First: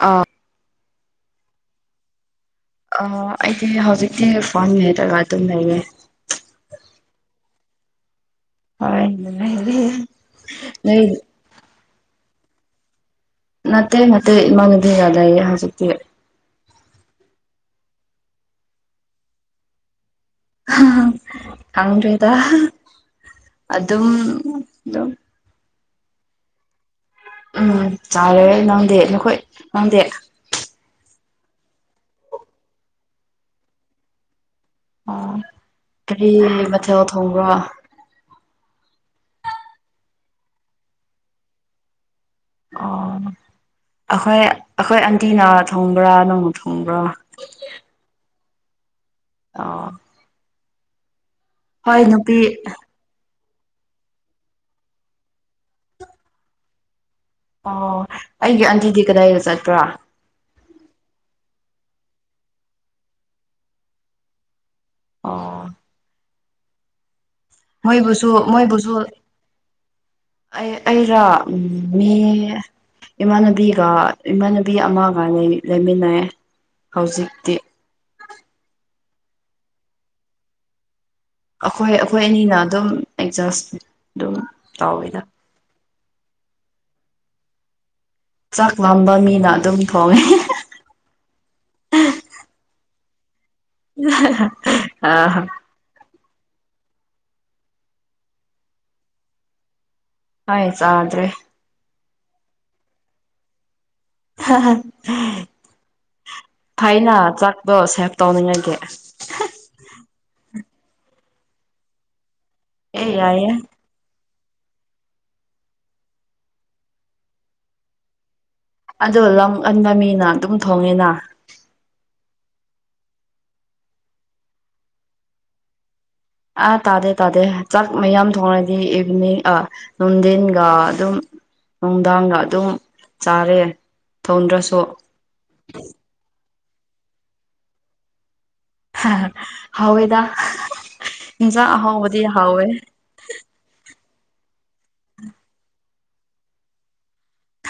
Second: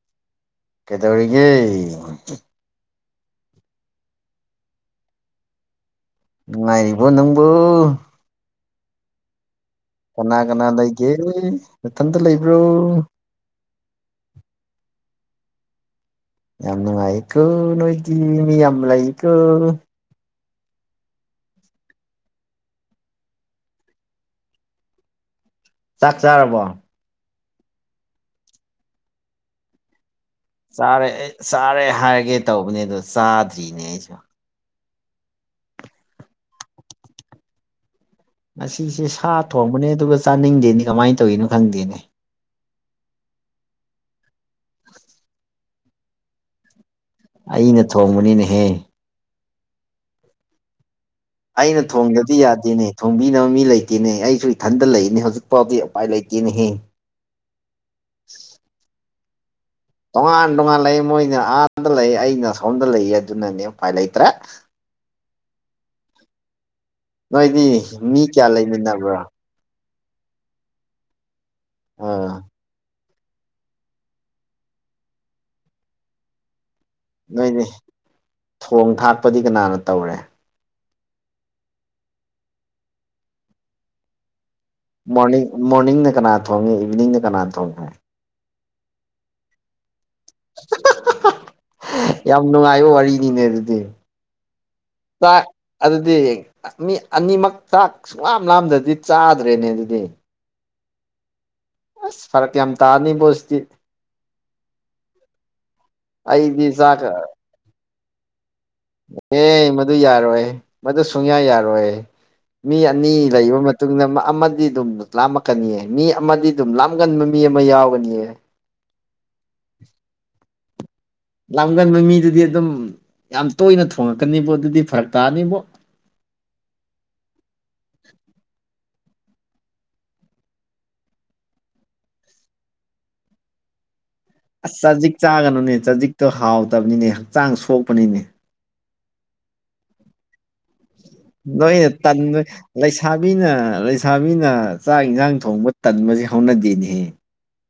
ꯑꯥ ꯀꯩꯗꯧꯔꯤꯒꯦ ꯑꯥ ꯑꯩꯗꯤ ꯍꯧꯖꯤꯛꯇꯤ ꯐꯣꯟ ꯃꯦꯠꯂꯒ ꯑꯗꯨꯝ ꯂꯩꯌꯦ ꯅꯨꯡꯉꯥꯏꯔꯤꯕꯣ ꯅꯪꯕꯨ ꯍꯣꯏ ꯅꯨꯡꯉꯥꯏꯔꯤ ꯀꯅꯥ ꯀꯅꯥ ꯂꯩꯒꯦ ꯅꯊꯟꯇ ꯂꯩꯕ꯭ꯔꯣ ꯅꯠꯇꯦ ꯅꯠꯇꯦ ꯏꯃꯟꯅꯕꯤꯒ ꯂꯩꯌꯦ ꯍꯧꯖꯤꯛꯇꯤ ꯌꯥꯝ ꯅꯨꯡꯉꯥꯏꯑꯀꯣ ꯅꯣꯏꯗꯤ ꯃꯤ ꯌꯥꯝ ꯂꯩꯀꯣ ꯈꯪꯗ꯭ꯔꯦꯗ ꯑꯗꯨꯝ ꯗꯨꯝ ꯆꯥꯛ ꯆꯥꯔꯕꯣ ꯎꯝ ꯆꯥꯔꯦ ꯅꯪꯗꯦ ꯅꯈꯣꯏ ꯅꯪꯗꯦ ꯆꯥꯔꯦ ꯑꯩ ꯆꯥꯔꯦ ꯍꯥꯏꯔꯒꯦ ꯇꯧꯕꯅꯦ ꯑꯗꯣ ꯆꯥꯗ꯭ꯔꯤꯅꯦ ꯑꯩꯁꯨ ꯑꯣ ꯀꯔꯤ ꯃꯊꯦꯜ ꯊꯣꯡꯕ꯭ꯔꯣ ꯉꯥꯁꯤꯁꯦ ꯁꯥ ꯊꯣꯡꯕꯅꯦ ꯑꯗꯨꯒ ꯆꯥꯅꯤꯡꯗꯦꯅꯤ ꯀꯃꯥꯏ ꯇꯧꯋꯤꯅꯣ ꯈꯪꯗꯦꯅꯦ ꯑꯣ ꯑꯩꯈꯣꯏ ꯑꯩꯈꯣꯏ ꯑꯟꯇꯤꯅ ꯊꯣꯡꯕ꯭ꯔꯥ ꯅꯪꯅ ꯊꯣꯡꯕ꯭ꯔꯥ ꯑꯩꯅ ꯊꯣꯡꯕꯅꯤꯅꯦꯍꯦ ꯑꯣ ꯑꯩꯅ ꯍꯣꯏ ꯊꯣꯡꯗꯗꯤ ꯅꯨꯄꯤ ꯌꯥꯗꯦꯅꯦ ꯊꯣꯡꯕꯤꯅꯕ ꯃꯤ ꯂꯩꯇꯦꯅꯦ ꯑꯩꯁꯨ ꯏꯊꯟꯇ ꯂꯩꯅꯦ ꯍꯧꯖꯤꯛꯐꯥꯎꯗꯤ ꯎꯄꯥꯏ ꯂꯩꯇꯦꯅꯦꯍꯦ ꯑꯣ ꯑꯩꯒꯤ ꯑꯟꯇꯤꯗꯤ ꯀꯗꯥꯏꯗ ꯆꯠꯄ꯭ꯔꯥ ꯇꯣꯉꯥꯟ ꯇꯣꯉꯥꯟ ꯂꯩ ꯃꯣꯏꯅ ꯑꯥꯗ ꯂꯩ ꯑꯩꯅ ꯑꯁꯣꯝꯗ ꯂꯩꯌꯦ ꯑꯗꯨꯅꯅꯦ ꯎꯄꯥꯏ ꯂꯩꯇ꯭ꯔꯦ ꯑꯣ ꯅꯣꯏꯗꯤ ꯃꯤ ꯃꯣꯏꯕꯨꯁꯨ ꯀꯌꯥ ꯃꯣꯏꯕꯨꯁꯨ ꯂꯩꯃꯤꯟꯅꯕ꯭ꯔꯥ ꯑꯩ ꯑꯩꯔ ꯃꯤ ꯑꯥ ꯏꯃꯥꯟꯅꯕꯤꯒ ꯏꯃꯥꯟꯅꯕꯤ ꯑꯃꯒ ꯂꯩꯃꯤꯟꯅꯦꯌꯦ ꯅꯣꯏꯅꯤ ꯊꯣꯡ ꯊꯥꯛꯄꯗꯤ ꯀꯅꯥꯅ ꯇꯧꯔꯦ ꯑꯩꯈꯣꯏ ꯑꯩꯈꯣꯏ ꯑꯅꯤꯅ ꯑꯗꯨꯝ ꯑꯦꯠꯖꯁ ꯑꯗꯨꯝ ꯇꯧꯋꯤꯗ ꯃꯣꯔꯅꯤꯡꯗ ꯀꯅꯥ ꯊꯣꯡꯉꯦ ꯏꯚꯤꯅꯤꯡꯗ ꯀꯅꯥ ꯊꯣꯡꯉꯦ ꯆꯥꯛ ꯂꯥꯝꯕ ꯃꯤꯅ ꯑꯗꯨꯝ ꯐꯣꯡꯉꯦ ꯌꯥꯝ ꯅꯨꯡꯉꯥꯏꯕ ꯋꯥꯔꯤꯅꯤꯅꯦ ꯑꯗꯨꯗꯤ ꯑꯥ ꯆꯥꯛ ꯑꯗꯨꯗꯤ ꯃꯤ ꯑꯅꯤꯃꯛ ꯆꯥꯛ ꯁꯨꯡꯂꯥꯝ ꯂꯥꯝꯗ꯭ꯔꯗꯤ ꯆꯥꯗ꯭ꯔꯦꯅꯦ ꯑꯗꯨꯗꯤ ꯍꯥꯏ ꯆꯥꯗ꯭ꯔꯦ ꯑꯁ ꯐꯥꯔꯛ ꯌꯥꯝ ꯇꯥꯔꯅꯤꯕꯣ ꯁꯇꯤ ꯑꯩꯗꯤ ꯆꯥꯛ ꯐꯩꯅ ꯆꯥꯛꯄꯣ ꯁꯦꯞ ꯇꯧꯅꯤꯡꯉꯥꯏꯒꯤ ꯑꯦ ꯃꯗꯨ ꯌꯥꯔꯣꯏ ꯃꯗꯨ ꯁꯨꯡꯌꯥ ꯌꯥꯔꯣꯏ ꯃꯤ ꯑꯦ ꯑꯅꯤ ꯌꯥꯏꯌꯦ ꯂꯩꯕ ꯇꯨꯡꯗ ꯑꯃꯗꯤ ꯑꯗꯨꯝ ꯂꯥꯝꯃꯛꯀꯅꯤꯌꯦ ꯃꯤ ꯑꯃꯗꯤ ꯑꯗꯨꯝ ꯂꯥꯝꯒꯟꯕ ꯃꯤ ꯑꯃ ꯌꯥꯎꯒꯅꯤꯌꯦ ꯑꯗꯣ ꯂꯝꯒꯟꯕ ꯃꯤꯅ ꯑꯗꯨꯝ ꯊꯣꯡꯉꯦꯅ ꯂꯥꯝꯒꯟꯕ ꯃꯤꯗꯨꯗꯤ ꯑꯗꯨꯝ ꯌꯥꯝ ꯇꯣꯏꯅ ꯊꯣꯡꯉꯛꯀꯅꯤꯕꯣ ꯑꯗꯨꯗꯤ ꯐꯥꯔꯛ ꯇꯥꯅꯤꯕꯣ ꯑꯥ ꯇꯥꯗꯦ ꯇꯥꯗꯦ ꯆꯥꯛ ꯃꯌꯥꯝ ꯊꯣꯡꯂꯗꯤ ꯏꯚꯤꯅꯤꯡ ꯑꯥ ꯅꯨꯡꯗꯤꯟꯒ ꯑꯗꯨꯝ ꯅꯨꯡꯗꯥꯡꯒ ꯑꯗꯨꯝ ꯆꯥꯔꯦ ꯑꯁ ꯊꯣꯡꯗ꯭ꯔꯁꯨ ꯆꯖꯤꯛ ꯆꯥꯒꯅꯨꯅꯦ ꯆꯖꯤꯛꯇꯣ ꯍꯥꯎꯇꯕꯅꯤꯅꯦ ꯍꯛꯆꯥꯡ ꯁꯣꯛꯄꯅꯤꯅꯦ ꯍꯥꯍꯥ ꯍꯥꯎꯋꯦꯗ ꯏꯟꯁꯥꯡ ꯅꯣꯏꯅ ꯑꯍꯥꯎꯕꯗꯤ ꯇꯟꯕꯩ ꯍꯥꯎꯋꯦ ꯂꯩꯁ ꯁꯥꯕꯤꯅ ꯂꯩꯁꯥꯕꯤꯅ ꯆꯥꯛ ꯏꯟꯖꯥꯡ ꯊꯣꯡꯕ ꯇꯟꯕꯁꯤ ꯍꯧꯅꯗꯦꯅꯦꯍꯦ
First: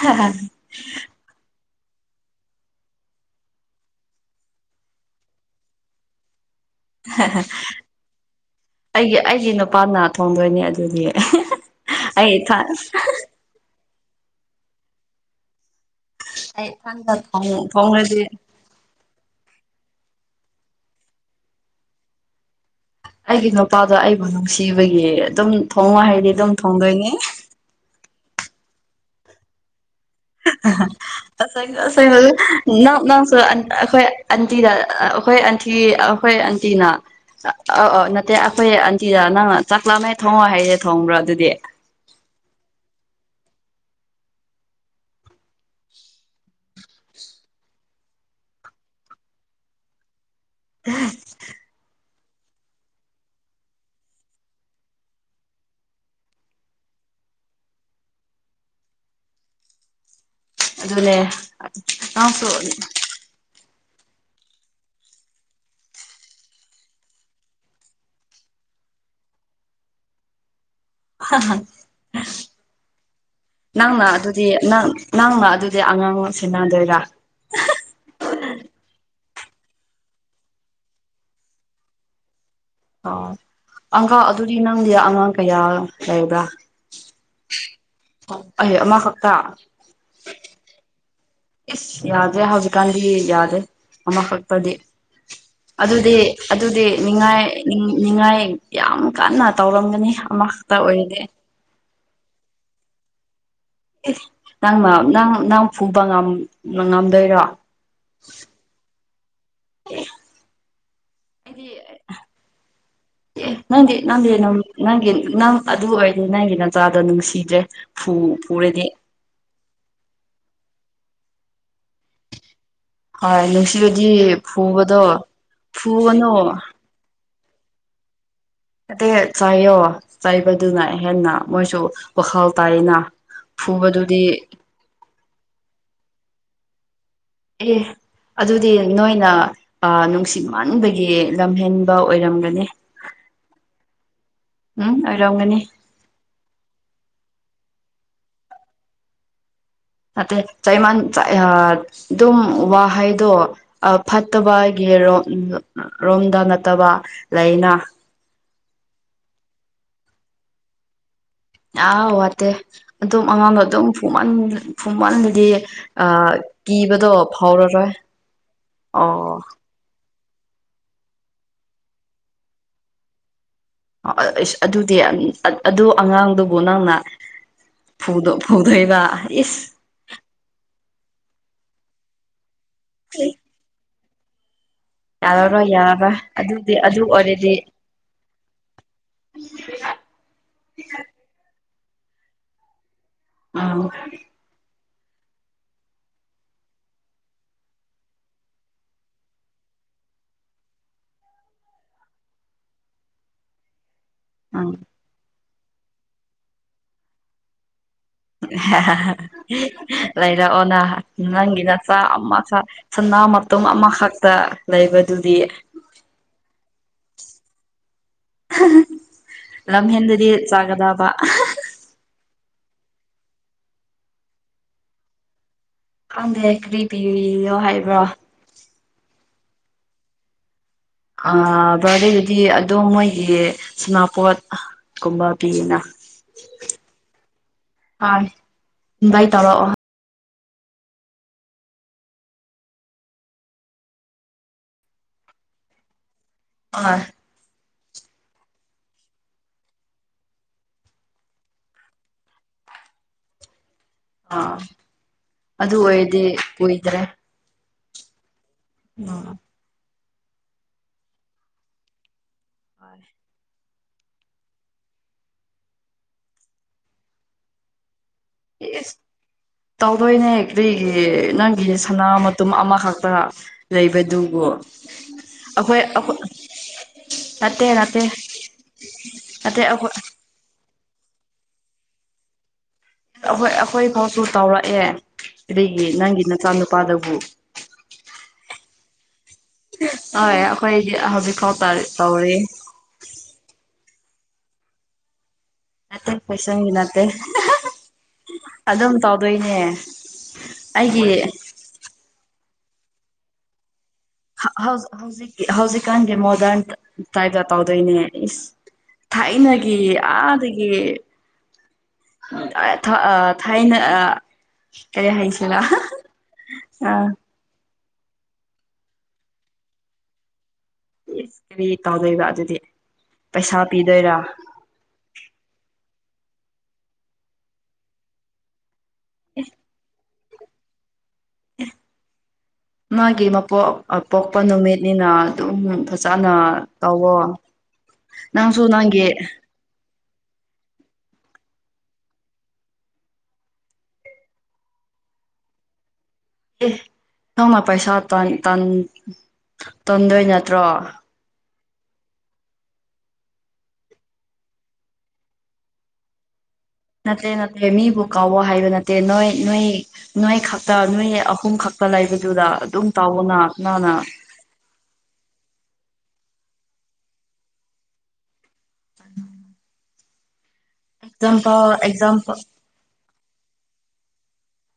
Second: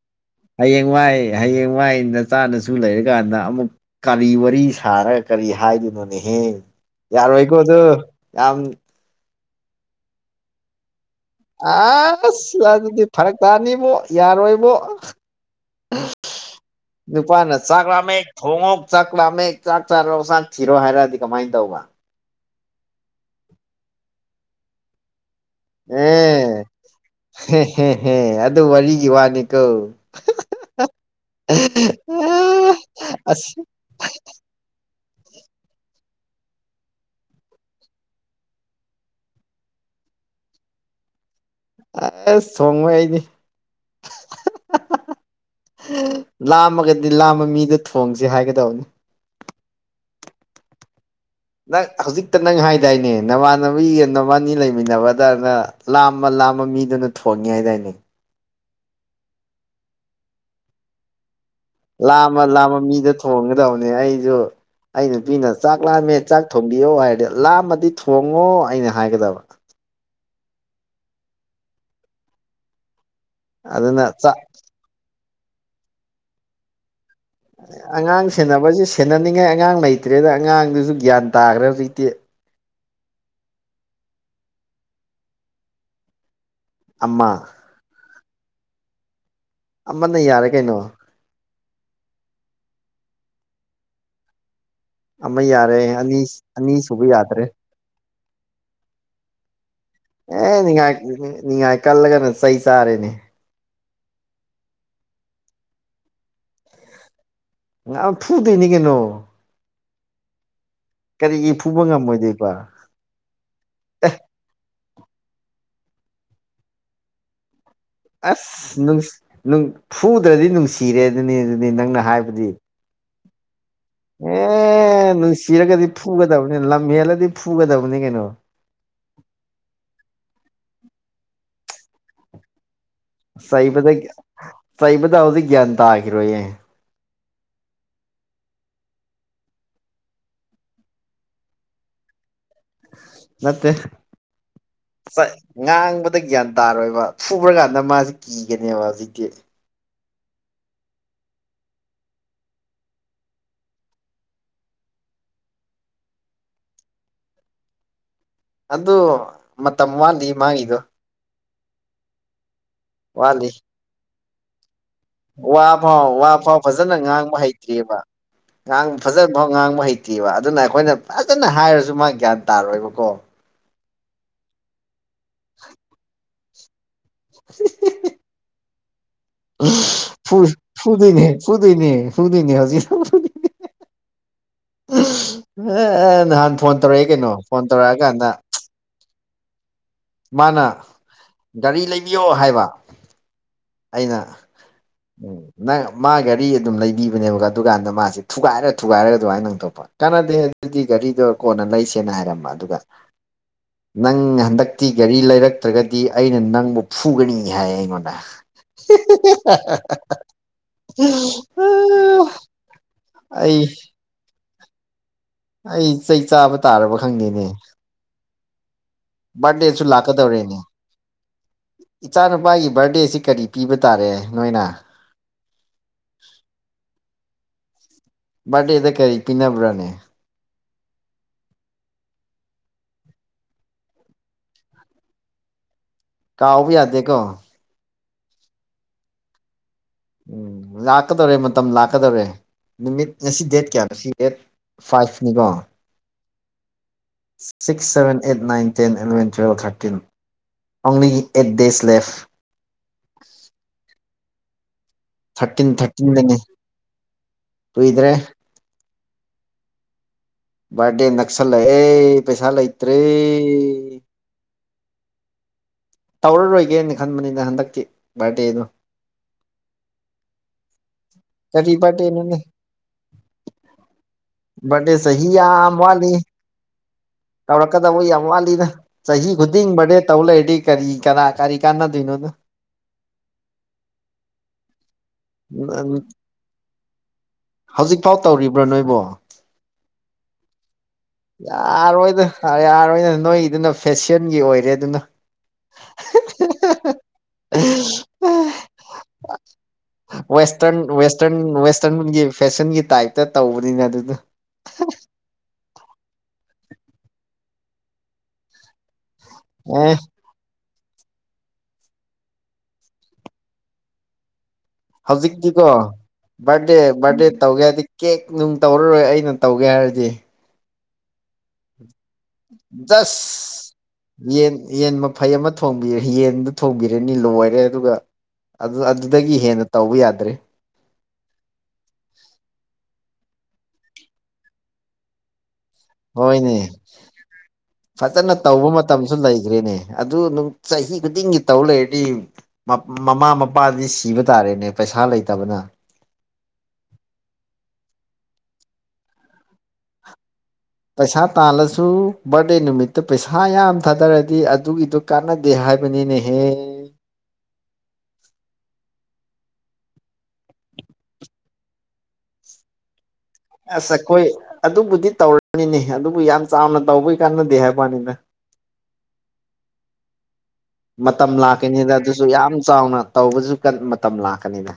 ꯍ ꯍ ꯍꯌꯦꯡꯋꯥꯏ ꯍꯌꯦꯡꯋꯥꯏ ꯅꯆꯥ ꯅꯁꯨ ꯂꯩꯔꯀꯥꯟꯗ ꯑꯃꯨꯛ ꯀꯔꯤ ꯋꯥꯔꯤ ꯁꯥꯔꯒ ꯀꯔꯤ ꯍꯥꯏꯗꯣꯏꯅꯣꯅꯦꯍꯦ ꯌꯥꯔꯣꯏꯀꯣ ꯑꯗꯨ ꯌꯥꯝ ꯑꯩꯒꯤ ꯑꯩꯒꯤ ꯅꯨꯄꯥꯅ ꯊꯣꯡꯗꯣꯏꯅꯤ ꯑꯗꯨꯗꯤ ꯑꯩ ꯏꯊꯥ ꯑꯁ ꯑꯗꯨꯗꯤ ꯐꯔꯛ ꯇꯥꯅꯤꯕꯣ ꯌꯥꯔꯣꯏꯕꯣ ꯑꯩ ꯏꯊꯟꯗ ꯊꯣꯡ ꯅꯨꯄꯥꯅ ꯆꯥꯛ ꯂꯥꯝꯃꯦ ꯊꯣꯡꯔꯗꯤ ꯊꯣꯡꯉꯣ ꯆꯥꯛ ꯂꯥꯝꯃꯦ ꯆꯥꯛ ꯆꯥꯔꯣ ꯆꯥꯛ ꯊꯤꯔꯣ ꯍꯥꯏꯔꯛꯑꯗꯤ ꯀꯃꯥꯏ ꯇꯧꯕ ꯑꯩꯒꯤ ꯅꯨꯄꯥꯗꯣ ꯑꯩꯕꯨ ꯅꯨꯡꯁꯤꯕꯒꯤ ꯑꯗꯨꯝ ꯊꯣꯡꯉꯣ ꯍꯥꯏꯔꯗꯤ ꯑꯗꯨꯝ ꯊꯣꯡꯗꯣꯏꯅꯤ ꯍꯦꯍꯦ ꯑꯗꯨ ꯋꯥꯔꯤꯒꯤ ꯋꯥꯅꯤꯀꯣ ꯑꯁꯦꯡ ꯑꯁꯦꯡꯕ ꯂꯣꯏ ꯅꯥꯞ ꯅꯥꯞꯁꯨ ꯑꯁ ꯑꯩꯈꯣꯏ ꯑꯟꯇꯤꯗ ꯑꯩꯈꯣꯏ ꯑꯟꯇꯤ ꯑꯩꯈꯣꯏ ꯑꯟꯇꯤꯅ ꯑꯧ ꯑꯧ ꯅꯠꯇꯦ ꯑꯩꯈꯣꯏ ꯑꯟꯇꯤꯗ ꯅꯪꯅ ꯆꯥꯛ ꯂꯥꯝꯃꯦ ꯊꯣꯡꯉꯣ ꯍꯥꯏꯔꯗꯤ ꯊꯣꯡꯕ꯭ꯔꯣ ꯑꯗꯨꯗꯤ ꯑꯁ ꯁꯣꯡꯉꯣꯏ ꯑꯩꯗꯤ ꯂꯥꯝꯃꯒꯗꯤ ꯂꯥꯝꯕ ꯃꯤꯗ ꯊꯣꯡꯖꯦ ꯍꯥꯏꯒꯗꯧꯅꯤ [unintelligible] ꯅꯪ ꯍꯧꯖꯤꯛꯇ ꯅꯪ ꯍꯥꯏꯗꯥꯏꯅꯦ ꯅꯃꯥꯟꯅꯕꯤꯒ ꯅꯕꯥꯏꯅꯤ ꯂꯩꯃꯤꯟꯅꯕꯗꯅ ꯂꯥꯝꯃ ꯂꯥꯝꯃ ꯃꯤꯗꯨꯅ ꯊꯣꯡꯉꯦ ꯍꯥꯏꯗꯥꯏꯅꯦ ꯑꯗꯨꯅꯦ ꯂꯥꯝꯃ ꯅꯪꯁꯨ ꯂꯥꯝꯃ ꯃꯤꯗ ꯊꯣꯡꯒꯗꯕꯅꯦ ꯑꯩꯖꯨ ꯑꯩ ꯅꯨꯄꯤꯅ ꯆꯥꯛ ꯂꯥꯝꯃꯦ ꯆꯥꯛ ꯊꯣꯡꯕꯤꯌꯣ ꯍꯥꯏꯔꯗꯤ ꯂꯥꯝꯃꯗꯤ ꯊꯣꯡꯉꯣ ꯑꯩꯅ ꯍꯥꯏꯒꯗꯕ ꯑꯗꯨꯅ ꯅꯪꯅ ꯆꯥꯛ ꯑꯗꯨꯗꯤ ꯅꯪ ꯅꯪꯅ ꯑꯗꯨꯗꯤ ꯑꯉꯥꯡ ꯁꯦꯟꯅꯗꯣꯏꯔꯥ ꯑꯉꯥꯡ ꯁꯦꯟꯅꯕꯖꯦ ꯁꯦꯟꯅꯅꯤꯡꯉꯥꯏ ꯑꯉꯥꯡ ꯂꯩꯇ꯭ꯔꯦꯗ ꯑꯉꯥꯡꯗꯨꯖꯨ ꯒ꯭ꯌꯥꯟ ꯇꯥꯒ꯭ꯔꯦ ꯍꯧꯖꯤꯛꯇꯤ ꯑꯣ ꯑꯪꯀꯜ ꯑꯗꯨꯗꯤ ꯅꯪꯗꯤ ꯑꯉꯥꯡ ꯀꯌꯥ ꯂꯩꯕ꯭ꯔꯥ ꯑꯃ ꯑꯩ ꯑꯃ ꯈꯛꯇꯥ ꯑꯃꯅ ꯌꯥꯔꯦ ꯀꯩꯅꯣ ꯏꯁ ꯌꯥꯗ꯭ꯔꯦ ꯍꯧꯖꯤꯛꯀꯥꯟꯗꯤ ꯌꯥꯗꯦ ꯑꯃꯈꯛꯇꯗꯤ ꯑꯃ ꯌꯥ ꯑꯗꯨꯗꯤ ꯑꯗꯨꯗꯤ ꯅꯤꯡꯉꯥꯏ ꯅꯤꯡꯉꯥꯏ ꯌꯥꯝ ꯀꯟꯅ ꯇꯧꯔꯝꯒꯅꯤ ꯑꯃ ꯑꯦ ꯅꯤꯡꯉꯥꯏ ꯅꯤꯡꯉꯥꯏ ꯀꯜꯂꯒꯅ ꯆꯩ ꯆꯥꯔꯦꯅꯦ ꯏꯁ ꯅꯪꯅ ꯅꯪ ꯅꯪ ꯐꯨꯕ ꯉꯝ ꯉꯝꯗꯣꯏꯔꯣ ꯉꯝ ꯐꯨꯗꯣꯏꯅꯤ ꯀꯩꯅꯣ ꯑꯦ ꯀꯔꯤꯒꯤ ꯐꯨꯕ ꯉꯝꯃꯣꯏꯗꯣꯏꯕ ꯑꯦ ꯅꯪꯗꯤ ꯅꯪꯗꯤ ꯅꯝ ꯅꯪꯒꯤ ꯅꯪ ꯑꯗꯨ ꯑꯣꯏꯔꯗꯤ ꯅꯪꯒꯤ ꯅꯆꯥꯗꯣ ꯅꯨꯡꯁꯤꯗ꯭ꯔꯦ ꯐꯨ ꯑꯁ ꯐꯨꯔꯗꯤ ꯅꯨꯡꯁ ꯅꯨꯡ ꯐꯨꯗ꯭ꯔꯗꯤ ꯅꯨꯡꯁꯤꯔꯦ ꯑꯗꯨꯅꯤ ꯑꯗꯨꯅꯤ ꯅꯪꯅ ꯍꯥꯏꯕꯗꯤ ꯍꯣꯏ ꯅꯨꯡꯁꯤꯕꯗꯤ ꯐꯨꯕꯗꯣ ꯑꯦ ꯐꯨꯒꯅꯨ ꯃꯦꯜꯂꯗꯤ ꯐꯨꯒꯗꯕꯅꯤ ꯀꯩꯅꯣ ꯅꯠꯇꯦꯍꯦ ꯆꯩꯌꯣ ꯆꯩꯕꯗꯨꯅ ꯍꯦꯟꯅ ꯃꯣꯏꯁꯨ ꯋꯥꯈꯜ ꯇꯥꯏꯅ ꯆꯩꯕꯗꯒꯤ ꯐꯨꯕꯗꯨꯗꯤ ꯆꯩꯕꯗ ꯍꯧꯖꯤꯛ ꯒ꯭ꯌꯥꯟ ꯇꯥꯈꯤꯔꯣꯏꯌꯦ ꯑꯦ ꯑꯗꯨꯗꯤ ꯅꯣꯏꯅ ꯑ ꯅꯨꯡꯁꯤꯃꯟꯕꯒꯤ ꯂꯝꯍꯦꯟꯕ ꯑꯣꯏꯔꯝꯒꯅꯤ ꯅꯠꯇꯦ ꯎꯝ ꯆꯩ ꯑꯣꯏꯔꯝꯒꯅꯤ ꯉꯥꯡꯕ ꯗ ꯒ꯭ꯌꯥꯟ ꯇꯥꯔꯣꯏꯕ ꯐꯨꯕ꯭ꯔꯀꯥꯟꯗ ꯃꯥꯖꯦ ꯀꯤꯒꯅꯦꯕ ꯍꯧꯖꯤꯛꯇꯤ ꯅꯠꯇꯦ ꯆꯩꯃꯥꯟ ꯆꯥꯛꯑꯦ ꯍꯥꯏꯕ ꯗꯨꯝ ꯋꯥꯍꯩꯗꯣ ꯐꯠꯇꯕꯒꯤ ꯔꯣꯝ ꯔꯣꯝꯗ ꯅꯠꯇꯕ ꯂꯩꯅ ꯑꯗꯨ ꯃꯇꯝ ꯋꯥꯠꯂꯤ ꯃꯥꯒꯤꯗꯣ ꯑꯥ ꯋꯥꯗꯦ ꯑꯗꯨꯝ ꯋꯥꯠꯂꯤ ꯑꯉꯥꯡꯗꯣ ꯑꯗꯨꯝ ꯐꯨꯃꯟ ꯐꯨꯝꯃꯟꯗꯗꯤ ꯋꯥ ꯑ ꯐꯥꯎ ꯋꯥ ꯐꯥꯎ ꯐꯖꯅ ꯀꯤꯕꯗꯣ ꯐꯥꯎꯔꯔꯣꯏ ꯍꯩꯇ꯭ꯔꯤꯑꯕ ꯉꯥꯡꯕ ꯑꯣ ꯐꯖꯅ ꯐꯥꯎ ꯉꯥꯡꯕ ꯍꯩꯇꯦꯕ ꯑꯗꯨꯅ ꯑꯩꯈꯣꯏꯅ ꯐꯖꯅ ꯍꯥꯏꯔꯁꯨ ꯃꯥ ꯒ꯭ꯌꯥꯟ ꯇꯥꯔꯣꯏꯕꯀꯣ ꯑꯗꯨꯗꯤ ꯑꯗꯨ ꯑꯉꯥꯡꯗꯨꯕꯨ ꯅꯪꯅ ꯐꯨꯗꯣ ꯎꯊꯣꯏꯕ ꯏꯁ ꯐꯨ ꯐꯨꯗꯣꯏꯅꯦ ꯐꯨꯗꯣꯏꯅꯦ ꯐꯨꯗꯣꯏꯅꯦ ꯍꯧꯖꯤꯛ ꯌꯥꯔꯔꯣꯏ [unintelligible] ꯌꯥꯔꯔꯣꯏ ꯑꯦ ꯅꯍꯥꯟ ꯑꯗꯨꯗꯤ ꯐꯣꯟ ꯑꯗꯨ ꯇꯧꯔꯛꯏ ꯀꯩꯅꯣ ꯑꯣꯏꯔꯗꯤ ꯐꯣꯟ ꯇꯧꯔꯛꯑꯀꯥꯟꯗ ꯃꯥꯅ ꯒꯥꯔꯤ ꯂꯩꯕꯤꯌꯣ ꯍꯥꯏꯕ ꯎꯝ ꯑꯩꯅ ꯎꯝ ꯅꯪ ꯃꯥ ꯒꯥꯔꯤ ꯑꯗꯨꯝ ꯂꯩꯕꯤꯕꯅꯦꯕ ꯗꯨꯀꯥꯟꯗ ꯃꯥꯁꯦ ꯊꯨꯒꯥꯏꯔ ꯊꯨꯒꯥꯏꯔꯒ ꯑꯗꯨꯃꯥꯏꯅ ꯇꯧꯕ ꯀꯥꯟꯅꯗꯦ ꯑꯗꯨꯗꯤ ꯒꯥꯔꯤꯗꯣ ꯀꯣꯟꯅ ꯂꯩꯁꯦꯅ ꯍꯥꯏꯔꯝꯕ ꯑꯗꯨꯒ ꯅꯪ ꯎꯝ ꯍꯟꯗꯛ ꯒꯥꯔꯤ ꯂꯩꯔꯛꯇ꯭ꯔꯒꯗꯤ ꯑꯩꯅ ꯅꯪꯕꯨ ꯐꯨꯒꯅꯤ ꯍꯥꯏ ꯑꯩꯉꯣꯟꯗ [unintelligible] ꯂꯩꯔꯛꯑꯣꯅ ꯅꯪꯒꯤ ꯅꯆꯥ ꯑꯃꯈꯛ ꯁꯅꯥ ꯑꯩ ꯃꯇꯨꯝ ꯑꯃꯈꯛꯇ ꯂꯩꯕꯗꯨꯗꯤ ꯑꯩ ꯆꯩ ꯆꯥꯕ ꯇꯥꯔꯕ ꯈꯪꯗꯦꯅꯦ ꯕꯥꯔꯠꯗꯦꯁꯨ ꯂꯝꯍꯦꯟꯗꯗꯤ ꯂꯥꯛꯀꯗꯧꯔꯦꯅꯦ ꯆꯥꯒꯗꯕ ꯏꯆꯥꯅꯨꯄꯥꯒꯤ ꯕꯥꯔꯗꯦꯁꯤ ꯀꯔꯤ ꯄꯤꯕ ꯇꯥꯔꯦ ꯅꯣꯏꯅ ꯈꯪꯗ ꯀꯔꯤ ꯄꯤꯌꯣ ꯍꯥꯏꯕ꯭ꯔꯣ ꯕꯥꯔꯗꯦꯗ ꯀꯔꯤ ꯄꯤꯅꯕꯔꯥꯅꯦ ꯑ ꯕꯥꯔꯗꯦꯗꯨꯗꯤ ꯑꯗꯣ ꯃꯣꯏꯒꯤ ꯁꯥꯅꯄꯣꯠ ꯀꯨꯝꯕ ꯄꯤꯌꯦꯅ ꯀꯥꯎꯕ ꯌꯥꯗꯦꯀꯣ ꯍꯣꯏ ꯏꯟꯚꯥꯏꯠ ꯇꯧꯔꯛꯑꯣ ꯎꯝ ꯂꯥꯛꯀꯗꯧꯔꯦ ꯃꯇꯝ ꯂꯥꯛꯀꯗꯧꯔꯦ ꯅꯨꯃꯤꯠ ꯉꯁꯤ ꯗꯦꯠ ꯀꯌꯥꯅꯣ ꯁꯤ date ꯐꯥꯏꯚꯅꯤꯀꯣ [unintelligible] six seven eight nine ten eleven twelve thirteen ꯑꯣꯡꯂꯤ ꯑꯩꯠ ꯗꯦꯖ ꯂꯦꯞꯐ ꯑꯥ ꯊꯥꯔꯇꯤꯟ ꯑꯗꯨ ꯑꯣꯏꯔꯗꯤ ꯊꯥꯔꯇꯤꯟꯗꯅꯤ ꯀꯨꯏꯗ꯭ꯔꯦ ꯀꯨꯏꯗ꯭ꯔꯦ [unintelligible] ꯕꯥꯔꯠꯗꯦ ꯅꯛꯁꯟꯂꯛ ꯑꯦ ꯄꯩꯁꯥ ꯂꯩꯇ꯭ꯔꯦ ꯇꯧꯔꯔꯣꯏꯒꯦꯅ ꯈꯟꯕꯅꯤꯅ ꯍꯟꯗꯛꯇꯤ ꯕꯥꯔꯗꯦ ꯏꯁ ꯇꯧꯗꯣꯏꯅꯦ ꯀꯔꯤꯒꯤ ꯅꯪꯒꯤ ꯀꯔꯤ ꯁꯅꯥ ꯕꯥꯔꯗꯦꯅꯣꯅꯦ ꯃꯇꯨꯝ ꯑꯃꯈꯛꯇ ꯂꯩꯕꯗꯨꯕꯨ ꯕꯥꯔꯗꯦ ꯆꯍꯤ ꯌꯥꯝ ꯋꯥꯠꯂꯤ ꯑꯩꯈꯣꯏ ꯅꯠꯇꯦ ꯇꯧꯔꯛꯀꯗꯕ ꯅꯠꯇꯦ ꯌꯥꯝ ꯋꯥꯠꯂꯤꯅ ꯆꯍꯤ ꯅꯠꯇꯦ ꯈꯨꯗꯤꯡ ꯑꯩꯈꯣꯏ ꯕꯔꯗꯦ ꯇꯧ ꯂꯩꯔꯗꯤ ꯀꯔꯤ ꯀꯅꯥ ꯀꯔꯤ ꯀꯥꯟꯅ ꯗꯨꯏꯅꯣꯗ ꯑꯩꯈꯣꯏ ꯑꯩꯈꯣꯏ ꯐꯥꯎꯁꯨ ꯇꯥꯎꯔꯛꯑꯦ ꯀꯔꯤꯒꯤ ꯅꯪꯒꯤ ꯅꯆꯥ ꯅꯨꯄꯥꯗꯕꯨ ꯍꯧꯖꯤꯛꯐꯥꯎ ꯇꯧꯔꯤꯕ꯭ꯔꯥ ꯅꯣꯏꯕꯣ ꯍꯣꯏ ꯑꯩꯈꯣꯏꯗꯤ ꯍꯧꯖꯤꯛꯐꯥꯎ ꯌꯥꯔꯣꯏꯗ ꯇꯧꯔꯤ ꯌꯥꯔꯣꯏꯅ ꯅꯣꯏꯗꯨꯅ ꯐꯦꯁꯟꯒꯤ ꯑꯣꯏꯔꯦ ꯑꯗꯨꯅ ꯅꯠꯇꯦ ꯐꯦꯁꯟꯒꯤ ꯅꯠꯇꯦ ꯑꯗꯨꯝ ꯇꯧꯗꯣꯏꯅꯦ ꯑꯩꯒꯤ ꯏꯁꯇꯔꯟꯒꯤ ꯐꯦꯁꯟꯒꯤ ꯇꯥꯏꯞꯇ ꯇꯧꯕꯅꯤꯅ ꯑꯗꯨꯅ ꯍꯧ ꯍꯧꯖꯤꯛꯀꯤ ꯍꯧꯖꯤꯛꯀꯥꯟꯒꯤ ꯃꯣꯗꯔꯟ ꯇꯥꯏꯞꯒ ꯇꯧꯗꯣꯏꯅꯦ ꯏꯁ ꯊꯥꯏꯅꯒꯤ ꯑꯦ ꯑꯥꯗꯒꯤ [unintelligible] ꯊꯥꯏꯅ [unintelligible] ꯀꯔꯤ ꯍꯥꯏꯁꯤꯔꯥ ꯍꯧꯖꯤꯛꯀꯤꯗꯣ ꯕꯥꯔꯗꯦ ꯑꯥ ꯕꯥꯔꯗꯦ ꯇꯧꯒꯦ ꯍꯥꯏꯔꯗꯤ ꯀꯦꯛ ꯅꯨꯡ ꯇꯧꯔꯔꯣꯏ ꯑꯩꯅ ꯇꯧꯒꯦ ꯍꯥꯏꯔꯗꯤ ꯏꯁ ꯀꯔꯤ ꯇꯧꯗꯣꯏꯕ ꯑꯗꯨꯗꯤ ꯄꯩꯁꯥ ꯗꯁ ꯄꯤꯗꯣꯏꯔꯥ ꯌꯦꯟ ꯌꯦꯟ ꯃ ꯐꯩ ꯑꯃ ꯊꯣꯡꯕꯤꯔ ꯌꯦꯟꯗꯨ ꯊꯣꯡꯕꯤꯔꯅꯤ ꯂꯣꯏꯔꯦ ꯑꯗꯨꯒ ꯑꯗꯨ ꯑꯗꯨꯗꯒꯤ ꯍꯦꯟꯅ ꯇꯧꯕ ꯌꯥꯗ꯭ꯔꯦ ꯃꯥꯒꯤ ꯃꯣꯛ ꯄꯣꯛꯄ ꯅꯨꯃꯤꯠꯅꯤꯅ ꯑꯗꯨꯝ ꯐꯖ ꯍꯣꯏꯅꯦ ꯐꯖꯅ ꯅꯪꯁꯨ ꯇꯧꯕ ꯅꯪꯒꯤ ꯃꯇꯝꯁꯨ ꯂꯩꯈ꯭ꯔꯦꯅꯦ ꯑꯗꯨ ꯆꯍꯤ ꯈꯨꯗꯤꯡꯒꯤ ꯇꯧ ꯂꯩꯔꯗꯤ ꯃꯃꯥ ꯃꯄꯥꯗꯤ ꯁꯤꯕ ꯇꯥꯔꯦꯅꯦ ꯄꯩꯁꯥ ꯂꯩꯇꯕꯅ ꯑꯦ ꯅꯧꯅ ꯄꯩꯁꯥ ꯇꯟꯗꯣꯏ ꯅꯠꯇ꯭ꯔꯣ ꯄꯩꯁꯥ ꯇꯥꯜꯂꯁꯨ ꯕꯥꯔꯗꯦ ꯅꯨꯃꯤꯠꯇ ꯄꯩꯁꯥ ꯌꯥꯝ ꯊꯥꯗꯔꯗꯤ ꯑꯗꯨꯒꯤꯗꯨ ꯀꯥꯟꯅꯗꯦ ꯍꯥꯏꯕꯅꯤꯅꯦꯍꯦ ꯅꯠꯇꯦ ꯅꯠꯇꯦ ꯃꯤꯕꯨ ꯀꯥꯎꯋ ꯍꯥꯏꯕ ꯅꯠꯇꯦ ꯅꯣꯏ ꯅꯣꯏ ꯅꯣꯏ ꯈꯛꯇ ꯅꯣꯏ ꯑꯍꯨꯝ ꯈꯛꯇ ꯂꯩꯕꯗꯨꯗ ꯑꯗꯨꯝ ꯇꯥꯎꯅ ꯑꯁ ꯑꯩꯈꯣꯏ ꯑꯗꯨꯕꯨꯗꯤ ꯇꯧꯔꯅꯤꯅꯦ ꯑꯗꯨꯕꯨ ꯌꯥꯝ ꯆꯥꯎꯅ ꯇꯧꯕꯩ ꯀꯥꯟꯅꯗꯦ ꯍꯥꯏꯕꯅꯤꯅ ꯃꯇꯝ ꯑꯦꯛꯖꯥꯝꯄꯜ ꯂꯥꯛꯀꯅꯤꯗ ꯑꯗꯨꯁꯨ ꯑꯦꯛꯖꯥꯝꯄꯜ ꯌꯥꯝ ꯆꯥꯎꯅ ꯇꯧꯕꯁꯨ ꯃꯇꯝ ꯂꯥꯛꯀꯅꯤꯗ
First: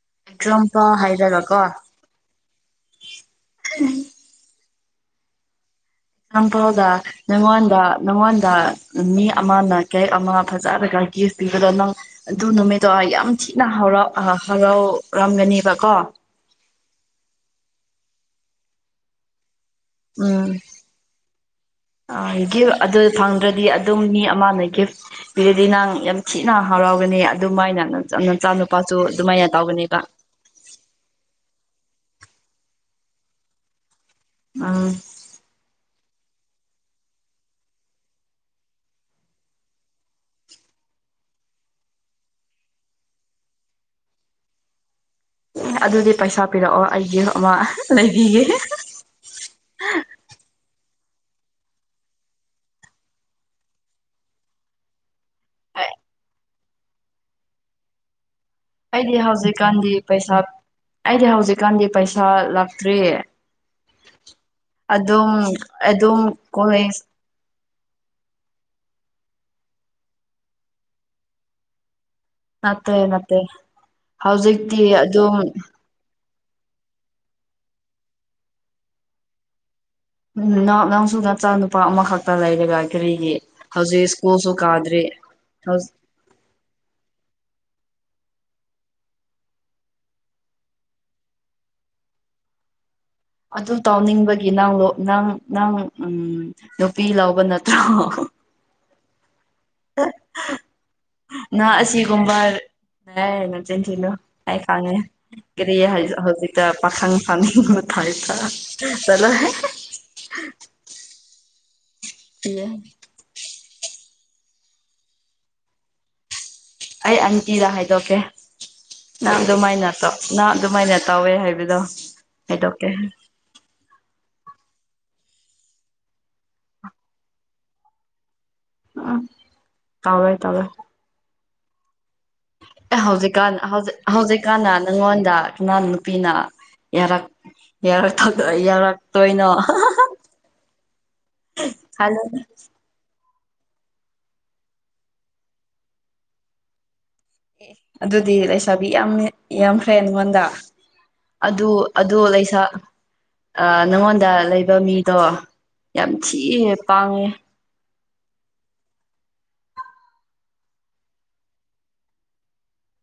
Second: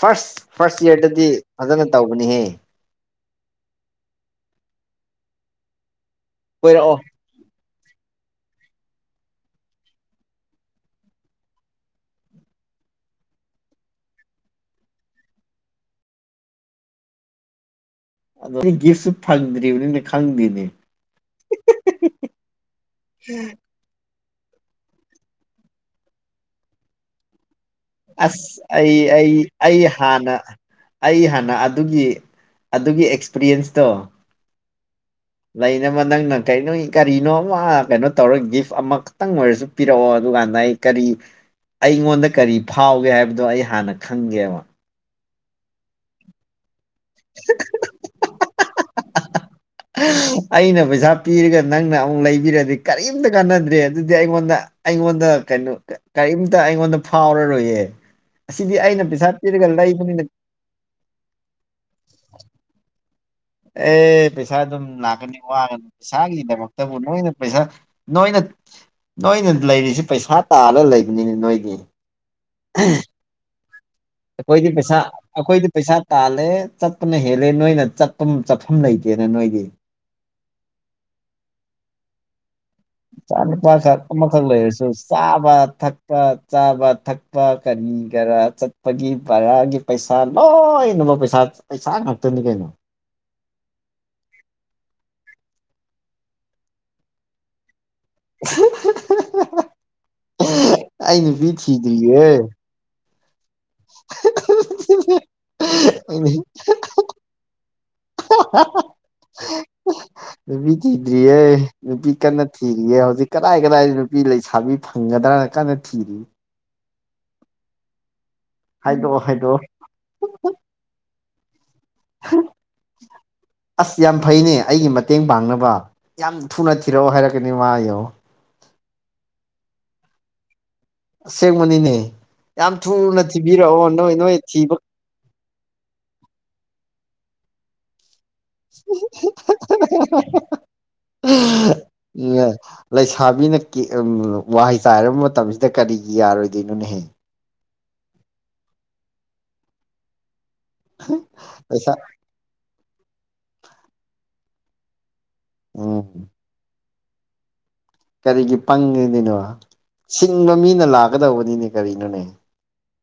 ꯐꯥꯔꯁ ꯐꯥꯔꯁ ꯑꯦꯛꯖꯥꯝꯄꯜ ꯏꯌꯥꯔꯗꯗꯤ ꯍꯥꯏꯔꯒ ꯀꯣ ꯐꯖꯅ ꯇꯧꯕꯅꯤꯍꯦ ꯑꯝꯕꯥꯎꯗ ꯀꯣꯏꯔꯛꯑꯣ ꯅꯉꯣꯟꯗ ꯅꯪꯉꯣꯟꯗ ꯃꯤ ꯑꯃꯅ ꯀꯦꯛ ꯑꯃ ꯐꯖꯔꯒ ꯒꯤꯐ ꯄꯤꯕꯗꯣ ꯅꯪ ꯑꯗꯨ ꯅꯨꯃꯤꯠꯇꯣ ꯌꯥꯝ ꯊꯤꯅ ꯍꯔꯥꯎ ꯍꯔꯥꯎꯔꯝꯒꯅꯦꯕꯀꯣ ꯑꯗꯨ ꯒꯤ ꯒꯤꯞꯁꯨ ꯐꯪꯗ꯭ꯔꯤ ꯎꯝꯒꯤ ꯑꯗꯨ ꯐꯪꯗ꯭ꯔꯗꯤ ꯑꯗꯨꯝ ꯃꯤ ꯑꯃꯅ ꯒꯤꯐ ꯄꯤꯔꯗꯤ ꯅꯪ ꯌꯥꯝ ꯊꯤꯅ ꯍꯔꯥꯎꯒꯅꯤ ꯑꯗꯨꯃꯥꯏꯅ ꯑꯁ ꯅꯆꯥ ꯑꯩ ꯅꯨꯨꯄꯥꯁꯨ ꯑꯩ ꯑꯗꯨꯃꯥꯏꯅ ꯑꯩ ꯇꯧꯒꯅꯦꯕ ꯍꯥꯟꯅ ꯑꯩ ꯍꯥꯟꯅ ꯑꯗꯨꯒꯤ ꯑꯗꯨꯒꯤ ꯑꯦꯛꯁꯄꯤꯔꯤꯌꯦꯟꯁꯇꯣ ꯎꯝ ꯂꯩꯅꯕ ꯅꯪꯅ ꯀꯔꯤ ꯀꯔꯤꯅꯣ ꯑꯃ ꯀꯩꯅꯣ ꯇꯧꯔ ꯒꯤꯐ ꯑꯃꯈꯛꯇꯪ ꯑꯣꯏꯔꯁꯨ ꯄꯤꯔꯛꯑꯣ ꯑꯗꯨꯀꯥꯟꯗ ꯑꯩ ꯀꯔꯤ ꯑꯩꯉꯣꯟꯗ ꯀꯔꯤ ꯐꯥꯎꯒꯦ ꯍꯥꯏꯕꯗꯣ ꯑꯩ ꯍꯥꯟꯅ ꯈꯪꯒꯦꯕ ꯑꯗꯨꯗꯤ ꯄꯩꯁꯥ ꯄꯤꯔꯛꯑꯣ ꯑꯩ ꯒꯤꯞ ꯑꯃ ꯂꯩꯕꯤꯒꯦ [unintelligible] ꯑꯩꯅ ꯄꯩꯁꯥ ꯄꯤꯔꯒ ꯅꯪꯅ ꯑꯃꯨꯛ ꯂꯩꯕꯤꯔꯗꯤ ꯀꯔꯤꯝꯇ ꯀꯥꯟꯅꯗ꯭ꯔꯦ ꯑꯗꯨꯗꯤ ꯑꯩꯉꯣꯟꯗ ꯑꯩꯉꯣꯟꯗ ꯀꯩꯅꯣ ꯀꯔꯤꯝꯇ ꯑꯩꯉꯣꯟꯗ ꯐꯥꯎꯔꯔꯣꯏꯌꯦ ꯑꯁꯤꯗꯤ ꯑꯩꯅ ꯑꯩꯗꯤ ꯄꯩꯁꯥ ꯄꯤꯔꯒ ꯍꯧꯖꯤꯛꯀꯥꯟꯗꯤ ꯂꯩꯕꯅꯤꯅ ꯄꯩꯁꯥ ꯑꯩꯗꯤ ꯍꯧꯖꯤꯛꯀꯥꯟꯗꯤ ꯄꯩꯁꯥ ꯂꯥꯛꯇ꯭ꯔꯤꯌꯦ ꯑꯦ ꯄꯩꯁꯥ ꯑꯗꯨꯝ ꯂꯥꯛꯀꯅꯤ ꯋꯥꯒꯅꯤ ꯑꯗꯨꯝ ꯄꯩꯁꯥꯒꯤꯗꯃꯛꯇꯕꯨ ꯀꯣꯂꯦꯖ ꯅꯣꯏꯅ ꯄꯩꯁꯥ ꯅꯣꯏꯅ ꯅꯣꯏꯅ ꯂꯩꯔꯤꯁꯤ ꯄꯩꯁꯥ ꯇꯥꯜꯂ ꯂꯩꯕꯅꯤꯅ ꯅꯣꯏꯒꯤ ꯃꯠꯇꯦ ꯅꯠꯇꯦ ꯑꯩꯈꯣꯏꯗꯤ ꯍꯧꯖꯤꯛꯇꯤ ꯄꯩꯁꯥ ꯑꯗꯨꯝ ꯑꯩꯈꯣꯏꯗꯤ ꯄꯩꯁꯥ ꯇꯥꯜꯂꯦ ꯆꯠꯄꯅ ꯍꯦꯜꯂꯦ ꯅꯣꯏꯅ ꯆꯠꯐꯝ ꯆꯠꯐꯝ ꯂꯩꯇꯦꯅ ꯅꯣꯏꯗꯤ ꯎ ꯅꯪ ꯅꯪꯁꯨ ꯅꯆꯥ ꯅꯨꯄꯥ ꯑꯃꯈꯛꯇ ꯂꯩꯔꯦꯒ ꯄꯥꯈꯛ ꯑꯃꯈꯛ ꯂꯩꯔꯁꯨ ꯆꯥꯕ ꯊꯛ ꯆꯥꯕ ꯊꯛꯄ ꯀꯔꯤ ꯀꯔꯥ ꯆꯠꯄꯒꯤ ꯚꯔꯥꯒꯤ ꯄꯩꯁꯥ ꯂꯣꯏꯅꯃꯛ ꯄꯩꯁꯥ ꯄꯩꯁꯥ ꯉꯥꯛꯇꯅꯤ ꯀꯩꯅꯣ ꯑꯗꯨ ꯇꯥꯎꯅꯤꯡꯕꯒꯤ ꯅꯪ ꯅꯪ ꯅꯪ ꯎꯝ ꯅꯨꯄꯤ ꯂꯥꯎꯕ ꯅꯠꯇ꯭ꯔꯣ ꯑꯩ ꯅꯨꯄꯤ ꯅꯪ ꯊꯤꯗꯔꯤꯌꯦ ꯑꯁꯤꯒꯨꯝꯕ ꯑꯦ ꯅꯆꯤꯟ ꯊꯤꯅꯣ ꯑꯩ ꯈꯪꯉꯦ ꯀꯔꯤ ꯍꯧꯖꯤꯛꯇ ꯄꯥꯈꯪ ꯐꯪ ꯆꯠꯂꯣꯍꯦ ꯅꯨꯄꯤ ꯊꯤꯗ꯭ꯔꯤꯌꯦ ꯅꯨꯄꯤ ꯀꯟꯅ ꯊꯤꯔꯤꯌꯦ ꯍꯧꯖꯤꯛ ꯀꯗꯥꯏ ꯀꯗꯥꯏ ꯅꯨꯄꯤ ꯂꯩꯁꯥꯕꯤ ꯐꯪꯒꯗ꯭ꯔꯥꯅ ꯀꯟꯅ ꯊꯤꯔꯤ ꯑꯩ ꯑꯟꯇꯤꯗ ꯍꯥꯏꯗꯣꯛꯀꯦ ꯍꯥꯏꯗꯣꯛꯑꯣ ꯅꯪ ꯍꯥꯏꯗꯣꯛꯑꯣ ꯑꯗꯨꯃꯥꯏꯅꯇꯣ ꯅ ꯑꯗꯨꯃꯥꯏꯅ ꯇꯧꯋꯦ ꯍꯥꯏꯕꯗꯣ ꯍꯥꯏꯗꯣꯛꯀꯦ ꯑꯁ ꯌꯥꯝ ꯐꯩꯅꯦ ꯑꯩꯒꯤ ꯃꯇꯦꯡ ꯄꯥꯡꯅꯕ ꯌꯥꯝ ꯊꯨꯅ ꯊꯤꯔꯛꯑꯣ ꯍꯥꯏꯔꯛꯀꯅꯤ ꯃꯥ ꯌꯦꯡꯉꯨ ꯎꯝ ꯇꯧꯒꯦ ꯇꯧꯒꯦ ꯑꯁꯦꯡꯕꯅꯤꯅꯦ ꯌꯥꯝ ꯊꯨꯅ ꯊꯤꯕꯤꯔꯛꯑꯣ ꯅꯣꯏ ꯅꯣꯏ ꯊꯤꯕ ꯑꯩꯉꯣꯟꯗ ꯅꯪ ꯅꯨꯄꯤꯅ ꯌꯥꯔꯛ ꯌꯥꯎꯔꯛꯇꯗ ꯌꯥꯎꯔꯛꯇꯣꯏꯅꯣ ꯂꯩꯁꯥꯕꯤꯅ ꯋꯥꯏ ꯆꯥꯏꯔꯕ ꯃꯇꯝꯁꯤꯗ ꯀꯔꯤꯒꯤ ꯌꯥꯔꯣꯏꯗꯣꯏꯅꯣꯅꯦ ꯑꯗꯨꯗꯤ ꯂꯩꯁꯥꯕꯤ ꯌꯥꯝ ꯌꯥꯝꯈ꯭ꯔꯦ ꯅꯉꯣꯟꯗ ꯑꯗꯨ ꯄꯩꯁꯥ ꯑꯗꯨ ꯂꯩꯁꯥ ꯅꯪꯉꯣꯟꯗ ꯂꯩꯕ ꯃꯤꯗꯣ ꯎꯝ ꯌꯥꯝ ꯊꯤꯍꯦ ꯄꯥꯡꯉꯦ ꯀꯔꯤꯒꯤ ꯄꯪꯉꯤꯅꯤꯅꯣ ꯁꯤꯡꯕ ꯃꯤꯅ ꯂꯥꯛꯀꯗꯧꯕꯅꯤꯅꯦ ꯀꯔꯤꯅꯣꯅꯦ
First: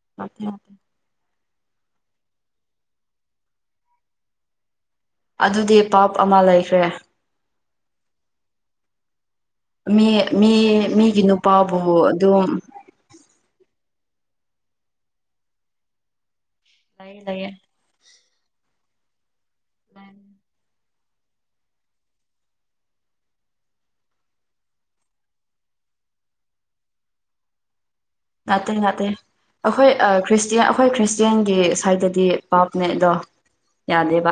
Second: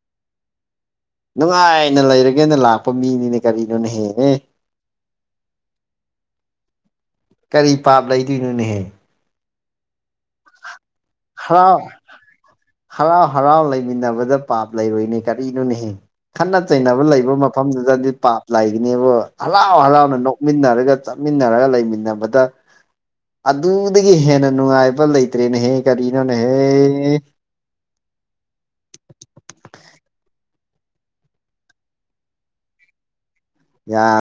[unintelligible] ꯅꯨꯡꯉꯥꯏꯅ ꯂꯩꯔꯒꯦꯅ ꯂꯥꯛꯄ ꯃꯤꯅꯤꯅꯦ ꯀꯔꯤꯅꯣꯅꯦꯍꯦ ꯍꯦ ꯑꯗꯨꯗꯤ ꯄꯥꯞ ꯑꯃ ꯂꯩꯈ꯭ꯔꯦ ꯀꯔꯤ ꯄꯥꯞ ꯂꯩꯗꯣꯏꯅꯣꯅꯦꯍꯦ ꯃꯤ ꯃꯤ ꯃꯤꯒꯤ ꯍꯔꯥꯎ ꯅꯨꯄꯥꯕꯨ ꯑꯗꯨꯝ ꯍꯔꯥꯎ ꯍꯔꯥꯎ ꯂꯩꯃꯤꯟꯅꯕꯗ ꯄꯥꯞ ꯂꯩꯔꯣꯏꯅꯦ ꯀꯔꯤꯅꯣꯅꯦ ꯍꯦ ꯈꯠꯅ ꯆꯩꯅꯕ ꯂꯩꯕ ꯃꯐꯝꯗꯨꯗꯗꯤ ꯄꯥꯞ ꯂꯩꯒꯅꯦꯕ ꯍꯔꯥꯎ ꯍꯔꯥꯎꯅ ꯅꯣꯛꯃꯤꯟꯅꯔꯒ ꯆꯠꯃꯤꯟꯅꯔꯒ ꯂꯩꯃꯤꯟꯅꯕꯗ ꯑꯗꯨꯗꯒꯤ ꯍꯦꯟꯅ ꯅꯨꯡꯉꯥꯏꯕ ꯂꯩꯇ꯭ꯔꯦꯅꯦ ꯍꯦ ꯀꯔꯤꯅꯣꯅꯦꯍꯦ ꯅꯠꯇꯦ ꯅꯠꯇꯦ ꯑꯩꯈꯣꯏ ꯈ꯭ꯔꯤꯁꯇꯤꯌꯥꯟ ꯑꯩꯈꯣꯏ ꯈ꯭ꯔꯤꯁꯇꯦꯟꯒꯤ ꯁꯥꯏꯠꯇꯗꯤ ꯄꯥꯞꯅꯦ ꯑꯗꯣ ꯌꯥ ꯌꯥꯗꯦꯕ